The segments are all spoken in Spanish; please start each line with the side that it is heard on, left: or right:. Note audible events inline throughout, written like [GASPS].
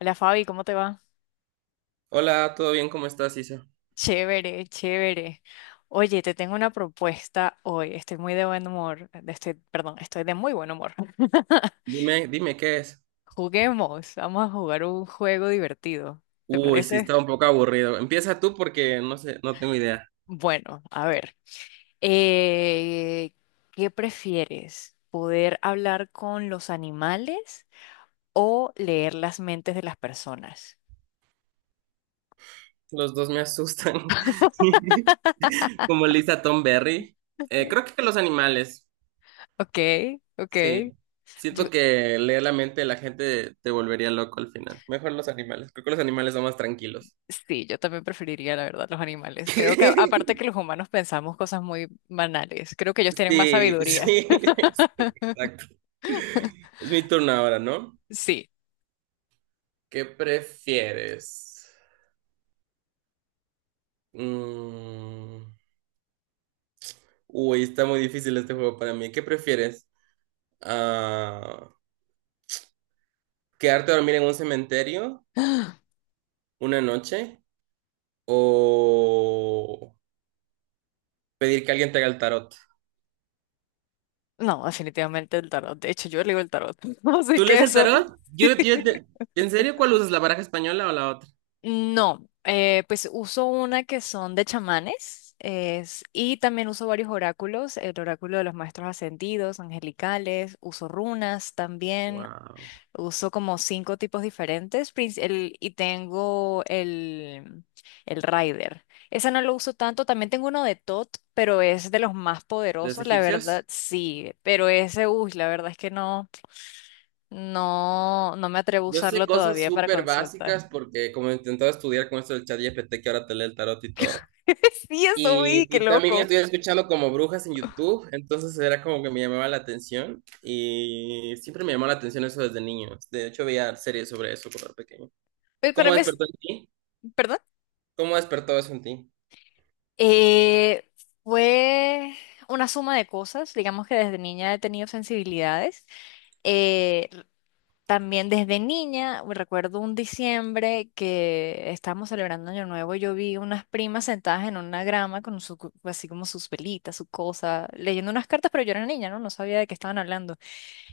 left: Hola Fabi, ¿cómo te va?
right: Hola, ¿todo bien? ¿Cómo estás, Isa?
left: Chévere, chévere. Oye, te tengo una propuesta hoy. Estoy muy de buen humor. Estoy, perdón, estoy de muy buen humor. [LAUGHS]
right: Dime qué es.
left: Juguemos, vamos a jugar un juego divertido. ¿Te
right: Uy, sí,
left: parece?
right: está un poco aburrido. Empieza tú porque no sé, no tengo idea.
left: Bueno, a ver. eh, ¿Qué prefieres? ¿Poder hablar con los animales o leer las mentes de las personas?
right: Los dos me asustan. [LAUGHS] Como Lisa Tomberry. Creo que los animales,
left: Ok, ok.
right: sí.
left: Yo
right: Siento que leer la mente de la gente te volvería loco al final. Mejor los animales. Creo que los animales son más tranquilos.
left: Sí, yo también preferiría, la verdad, los animales. Creo que aparte que
right: [LAUGHS]
left: los humanos pensamos cosas muy banales, creo que ellos tienen más
right: Sí,
left: sabiduría.
right: sí, [LAUGHS] sí, exacto. Es mi turno ahora, ¿no?
left: Sí.
right: ¿Qué prefieres? Mm. Uy, está muy difícil este juego para mí. ¿Qué prefieres? Ah, ¿Quedarte a dormir en un cementerio
left: [GASPS]
right: una noche o pedir que alguien te haga el tarot?
left: No, definitivamente el tarot. De hecho, yo leo el tarot. [LAUGHS] Así
right: ¿Tú
left: que
right: lees el
left: eso.
right: tarot?
left: [LAUGHS]
right: ¿En serio cuál usas? ¿La baraja española o la otra?
left: No, pues uso una que son de chamanes y también uso varios oráculos, el oráculo de los maestros ascendidos, angelicales, uso runas también.
right: Wow.
left: Uso como cinco tipos diferentes y tengo el Rider. Ese no lo uso tanto. También tengo uno de Tot, pero es de los más
right: ¿De los
left: poderosos, la verdad,
right: egipcios?
left: sí. Pero ese, uy, la verdad es que no, no, no me atrevo a
right: Yo sé
left: usarlo
right: cosas
left: todavía para
right: súper
left: consulta.
right: básicas porque como he intentado estudiar con esto del ChatGPT que ahora te lee el tarot y todo.
left: [LAUGHS] Sí, eso vi,
right: Y,
left: qué
right: y también
left: loco.
right: estoy escuchando como brujas en YouTube, entonces era como que me llamaba la atención y siempre me llamó la atención eso desde niño. De hecho, veía series sobre eso cuando era pequeño.
left: Pero para
right: ¿Cómo
left: mí es,
right: despertó en ti?
left: ¿perdón?
right: ¿Cómo despertó eso en ti?
left: Eh, fue una suma de cosas. Digamos que desde niña he tenido sensibilidades. eh, También desde niña, recuerdo un diciembre que estábamos celebrando Año Nuevo, yo vi unas primas sentadas en una grama con su, cu- así como sus velitas, su cosa, leyendo unas cartas, pero yo era niña, ¿no? No sabía de qué estaban hablando.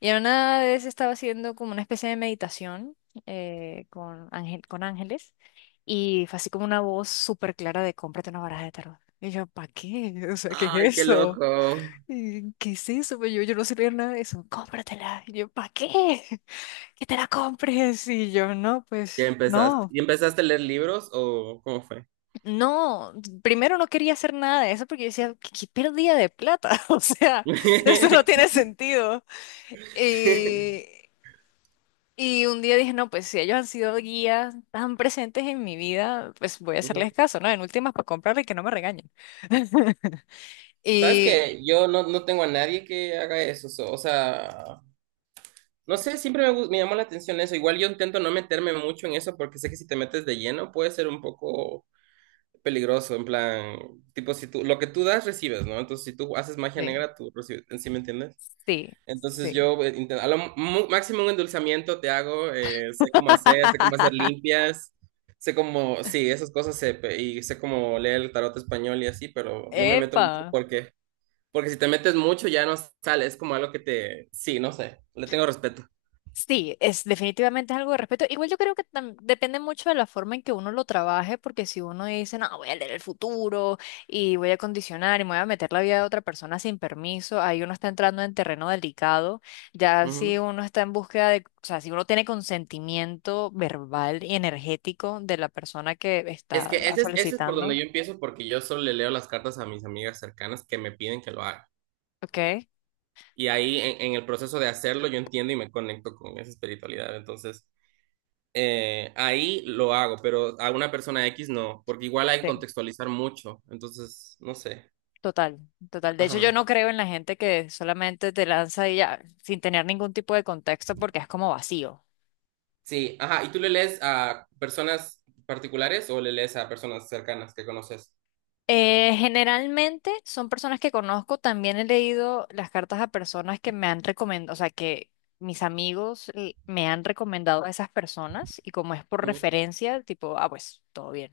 left: Y en una vez estaba haciendo como una especie de meditación con ángeles, y fue así como una voz súper clara de cómprate una baraja de tarot. Y yo, ¿para qué? [LAUGHS] O sea, ¿qué
right: Ay,
left: es
right: qué
left: eso?
right: loco.
left: Y, ¿qué es eso? Pues yo no sé leer nada de eso. Cómpratela. Y yo, ¿para qué? Que te la compres. Y yo, no,
right: Ya
left: pues
right: empezaste.
left: no,
right: ¿Y empezaste a leer libros o cómo fue?
left: no. Primero no quería hacer nada de eso porque yo decía, qué pérdida de plata. [LAUGHS] O sea, esto no
right: [LAUGHS]
left: tiene sentido. Y, y un día dije, no, pues si ellos han sido guías tan presentes en mi vida, pues voy a
right: Ujú.
left: hacerles caso, ¿no? En últimas, para comprarle y que no me regañen. [LAUGHS]
right: ¿Sabes
left: Y
right: que yo no tengo a nadie que haga eso, o sea, no sé, siempre me, me llamó la atención eso, igual yo intento no meterme mucho en eso porque sé que si te metes de lleno puede ser un poco peligroso, en plan, tipo, si tú, lo que tú das, recibes, ¿no? Entonces, si tú haces magia
left: sí,
right: negra, tú recibes, ¿sí me entiendes?
left: sí,
right: Entonces,
left: sí.
right: yo, a lo máximo un endulzamiento te hago, sé cómo hacer
left: [LAUGHS]
right: limpias, sé cómo, sí, esas cosas, sé, y sé cómo leer el tarot español y así, pero no me meto mucho
left: ¡Epa!
right: porque si te metes mucho ya no sale, es como algo que te, sí, no sé, le tengo respeto.
left: Sí, es definitivamente es algo de respeto. Igual yo creo que depende mucho de la forma en que uno lo trabaje, porque si uno dice, no, voy a leer el futuro y voy a condicionar y me voy a meter la vida de otra persona sin permiso, ahí uno está entrando en terreno delicado. Ya si
right: Ujú.
left: uno está en búsqueda de, o sea, si uno tiene consentimiento verbal y energético de la persona que
right: Es
left: está
right: que ese es por donde
left: solicitando,
right: yo empiezo porque yo solo le leo las cartas a mis amigas cercanas que me piden que lo haga.
left: ¿ok?
right: Y ahí en el proceso de hacerlo yo entiendo y me conecto con esa espiritualidad. Entonces, ahí lo hago, pero a una persona X no, porque igual hay que
left: Sí.
right: contextualizar mucho. Entonces, no sé.
left: Total, total. De hecho,
right: Ajá.
left: yo no creo en la gente que solamente te lanza y ya, sin tener ningún tipo de contexto, porque es como vacío.
right: Sí, ajá. ¿Y tú le lees a personas particulares o le lees a personas cercanas que conoces?
left: Generalmente son personas que conozco, también he leído las cartas a personas que me han recomendado, o sea, que mis amigos me han recomendado a esas personas y como es por
right: Ujú.
left: referencia, tipo, ah, pues todo bien.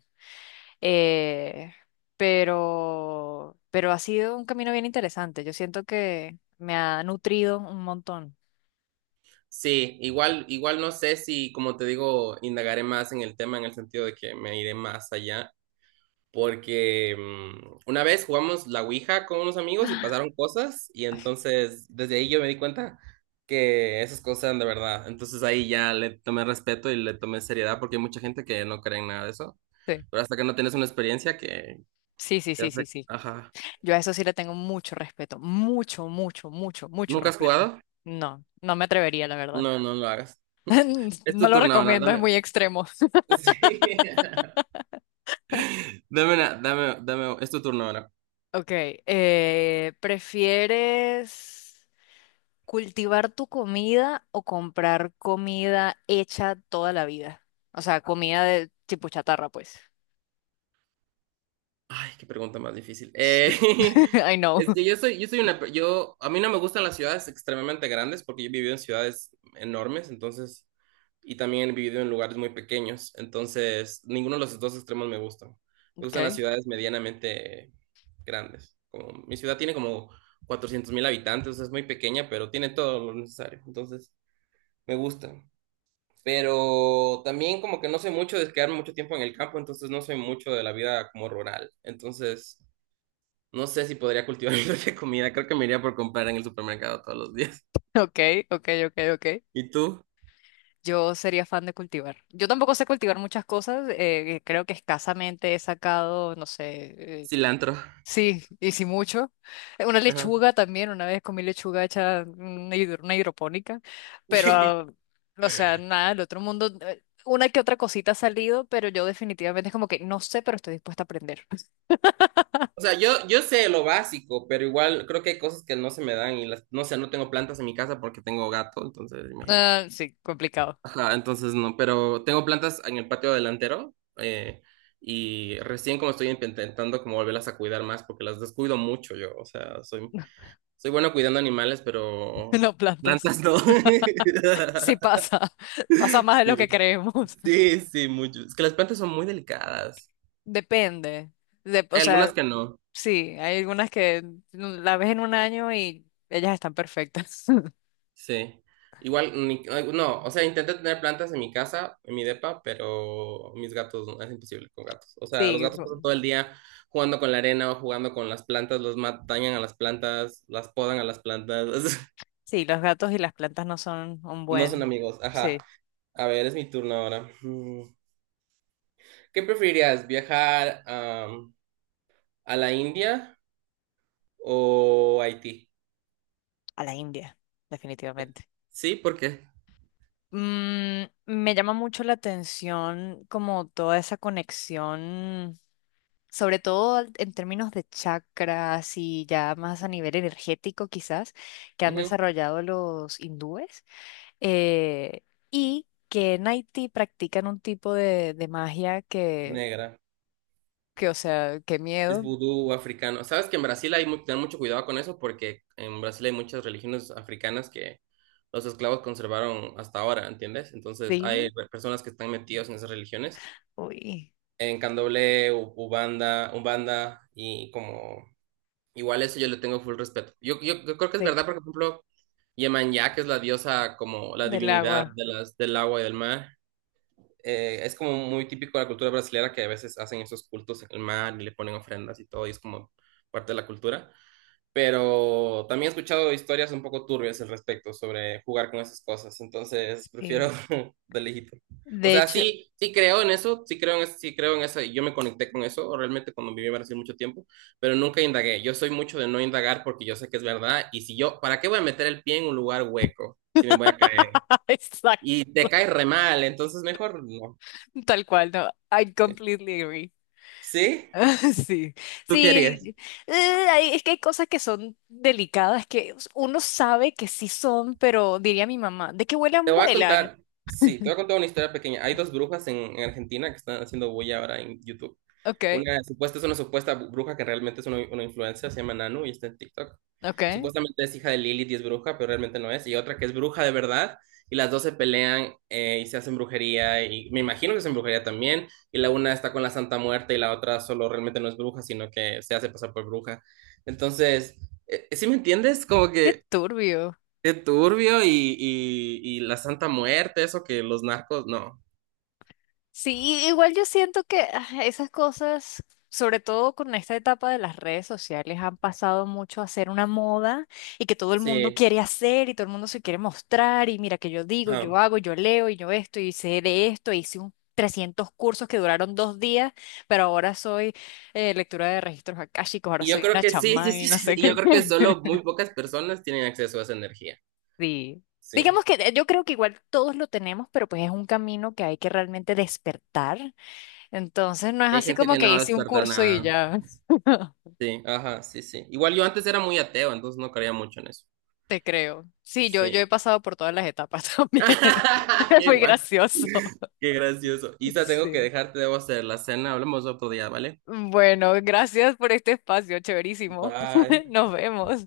left: Eh, pero ha sido un camino bien interesante, yo siento que me ha nutrido un montón.
right: Sí, igual, igual no sé si, como te digo, indagaré más en el tema en el sentido de que me iré más allá porque una vez jugamos la Ouija con unos amigos y pasaron cosas y
left: [LAUGHS]
right: entonces desde ahí yo me di cuenta que esas cosas eran de verdad. Entonces ahí ya le tomé respeto y le tomé seriedad porque hay mucha gente que no cree en nada de eso. Pero hasta que no tienes una experiencia que
left: Sí, sí,
right: te
left: sí,
right: hace...
left: sí, sí. Sí.
right: Ajá.
left: Yo a eso sí le tengo mucho respeto, mucho, mucho, mucho, mucho
right: ¿Nunca has
left: respeto.
right: jugado?
left: No, no me atrevería, la verdad.
right: No, no lo hagas. [LAUGHS]
left: [LAUGHS]
right: Es
left: No
right: tu
left: lo
right: turno ahora,
left: recomiendo, es
right: dame.
left: muy extremo.
right: [LAUGHS] Sí. Dame, es tu turno ahora.
left: Ok, ¿prefieres cultivar tu comida o comprar comida hecha toda la vida? O sea, comida de tipo chatarra, pues.
right: Ay, qué pregunta más difícil.
left: Sí.
right: [LAUGHS]
left: [LAUGHS] I know.
right: Es que yo soy una, a mí no me gustan las ciudades extremadamente grandes porque yo he vivido en ciudades enormes, entonces, y también he vivido en lugares muy pequeños, entonces, ninguno de los dos extremos me gustan. Me gustan las
left: Okay,
right: ciudades medianamente grandes. Como, mi ciudad tiene como 400.000 habitantes, es muy pequeña, pero tiene todo lo necesario, entonces, me gusta. Pero también como que no soy mucho de quedarme mucho tiempo en el campo, entonces no soy mucho de la vida como rural, entonces... No sé si podría cultivar [LAUGHS] mi propia comida. Creo que me iría por comprar en el supermercado todos los días.
left: okay, okay, okay, okay.
right: ¿Y tú?
left: Yo sería fan de cultivar. Yo tampoco sé cultivar muchas cosas. Creo que escasamente he sacado, no sé,
right: Cilantro.
left: sí, y sí mucho. Una
right: Ajá.
left: lechuga también, una vez comí lechuga hecha una hidropónica, pero, ah,
right: [LAUGHS]
left: o sea, nada, el otro mundo, una que otra cosita ha salido, pero yo definitivamente es como que no sé, pero estoy dispuesta a aprender.
right: O sea, yo sé lo básico, pero igual creo que hay cosas que no se me dan y las, no sé, no tengo plantas en mi casa porque tengo gato, entonces imagínate.
left: Ah, sí, complicado.
right: Ajá, entonces no, pero tengo plantas en el patio delantero y recién como estoy intentando como volverlas a cuidar más porque las descuido mucho yo, o sea, soy, soy bueno cuidando animales,
left: [LAUGHS]
right: pero
left: Las plantas.
right: plantas no.
left: Sí
right: [LAUGHS]
left: pasa, [LAUGHS] pasa más de lo
right: Sí,
left: que creemos.
right: sí, sí, mucho. Es que las plantas son muy delicadas.
left: Depende. O
right: Hay algunas
left: sea,
right: que no,
left: sí, hay algunas que la ves en un año y ellas están perfectas. [LAUGHS]
right: sí. Igual, ay, no, o sea, intenté tener plantas en mi casa, en mi depa, pero mis gatos, no, es imposible con gatos. O sea, los
left: Sí.
right: gatos pasan todo el día jugando con la arena o jugando con las plantas, los dañan a las plantas, las podan a las plantas. [LAUGHS]
left: Sí, los gatos y las plantas no son un
right: No son
left: buen,
right: amigos, ajá.
left: sí,
right: A ver, es mi turno ahora. Mm. ¿Qué preferirías, viajar a la India o a Haití?
left: a la India, definitivamente.
right: Sí, ¿por qué?
left: Mm, me llama mucho la atención como toda esa conexión, sobre todo al- en términos de chakras y ya más a nivel energético quizás, que han desarrollado los hindúes, eh, y que en Haití practican un tipo de magia
right: Negra.
left: que, o sea, qué
right: Es
left: miedo.
right: vudú africano. Sabes que en Brasil hay ten mucho cuidado con eso porque en Brasil hay muchas religiones africanas que los esclavos conservaron hasta ahora, ¿entiendes? Entonces hay
left: Sí,
right: personas que están metidas en esas religiones.
left: uy,
right: En Candomblé, Ubanda, Umbanda y como... Igual eso yo le tengo full respeto. Yo creo que es
left: sí,
right: verdad, porque, por ejemplo, Yemanjá, que es la diosa como la
left: del
right: divinidad
left: agua.
right: de las, del agua y del mar. Es como muy típico de la cultura brasileña que a veces hacen esos cultos en el mar y le ponen ofrendas y todo, y es como parte de la cultura. Pero también he escuchado historias un poco turbias al respecto sobre jugar con esas cosas, entonces prefiero
left: Sí.
right: [LAUGHS] de lejito. O
left: De
right: sea,
left: hecho,
right: sí, sí creo en eso, sí creo en eso, sí creo en eso, y yo me conecté con eso realmente cuando viví en Brasil mucho tiempo, pero nunca indagué. Yo soy mucho de no indagar porque yo sé que es verdad, y si yo, ¿para qué voy a meter el pie en un lugar hueco si me voy a caer?
left: [LAUGHS] exacto,
right: Y te caes re mal, entonces mejor no.
left: tal cual, no, I
right: Sí.
left: completely agree.
right: Sí.
left: [LAUGHS] Sí,
right: ¿Tú qué harías?
left: sí, eh, hay- es que hay cosas que son delicadas que uno sabe que sí son, pero diría mi mamá, de que
right: Te
left: vuelan,
right: voy a
left: vuelan.
right: contar. Sí, te voy
left: [LAUGHS]
right: a contar una historia pequeña. Hay dos brujas en Argentina que están haciendo bulla ahora en YouTube.
left: Okay,
right: Una supuesta bruja que realmente es una influencer, se llama Nanu y está en TikTok.
left: okay.
right: Supuestamente es hija de Lilith y es bruja, pero realmente no es. Y otra que es bruja de verdad, y las dos se pelean y se hacen brujería, y me imagino que hacen brujería también. Y la una está con la Santa Muerte y la otra solo realmente no es bruja, sino que se hace pasar por bruja. Entonces, ¿sí me entiendes? Como
left: Qué
right: que...
left: turbio.
right: Qué turbio y la Santa Muerte, eso que los narcos, no.
left: Sí, igual yo siento que ah, esas cosas, sobre todo con esta etapa de las redes sociales, han pasado mucho a ser una moda y que todo el mundo
right: Sí.
left: quiere hacer y todo el mundo se quiere mostrar y mira que yo digo, yo
right: Ajá.
left: hago, yo leo y yo esto y sé de esto, e hice un 300 cursos que duraron 2 días, pero ahora soy lectura de registros akáshicos, ahora
right: Y yo
left: soy
right: creo
left: una
right: que sí, sí,
left: chamán
right: sí,
left: y no
right: sí, sí,
left: sé
right: y yo
left: qué.
right: creo que solo muy
left: [LAUGHS]
right: pocas personas tienen acceso a esa energía.
left: Sí.
right: Sí.
left: Digamos que yo creo que igual todos lo tenemos, pero pues es un camino que hay que realmente despertar, entonces no es
right: Hay
left: así
right: gente
left: como
right: que no
left: que hice un
right: va
left: curso y
right: nada.
left: ya. [LAUGHS]
right: Sí, ajá, sí, sí. Igual yo antes era muy ateo, entonces no creía mucho en eso.
left: Te creo. Sí, yo he
right: Sí.
left: pasado por todas las etapas [LAUGHS] también.
right: [LAUGHS]
left: Es muy
right: Igual.
left: gracioso.
right: Qué gracioso. Isa, tengo que
left: Sí.
right: dejarte, debo hacer la cena. Hablamos otro día, ¿vale?
left: Bueno, gracias por este espacio, chéverísimo.
right: Bye.
left: [LAUGHS] Nos vemos.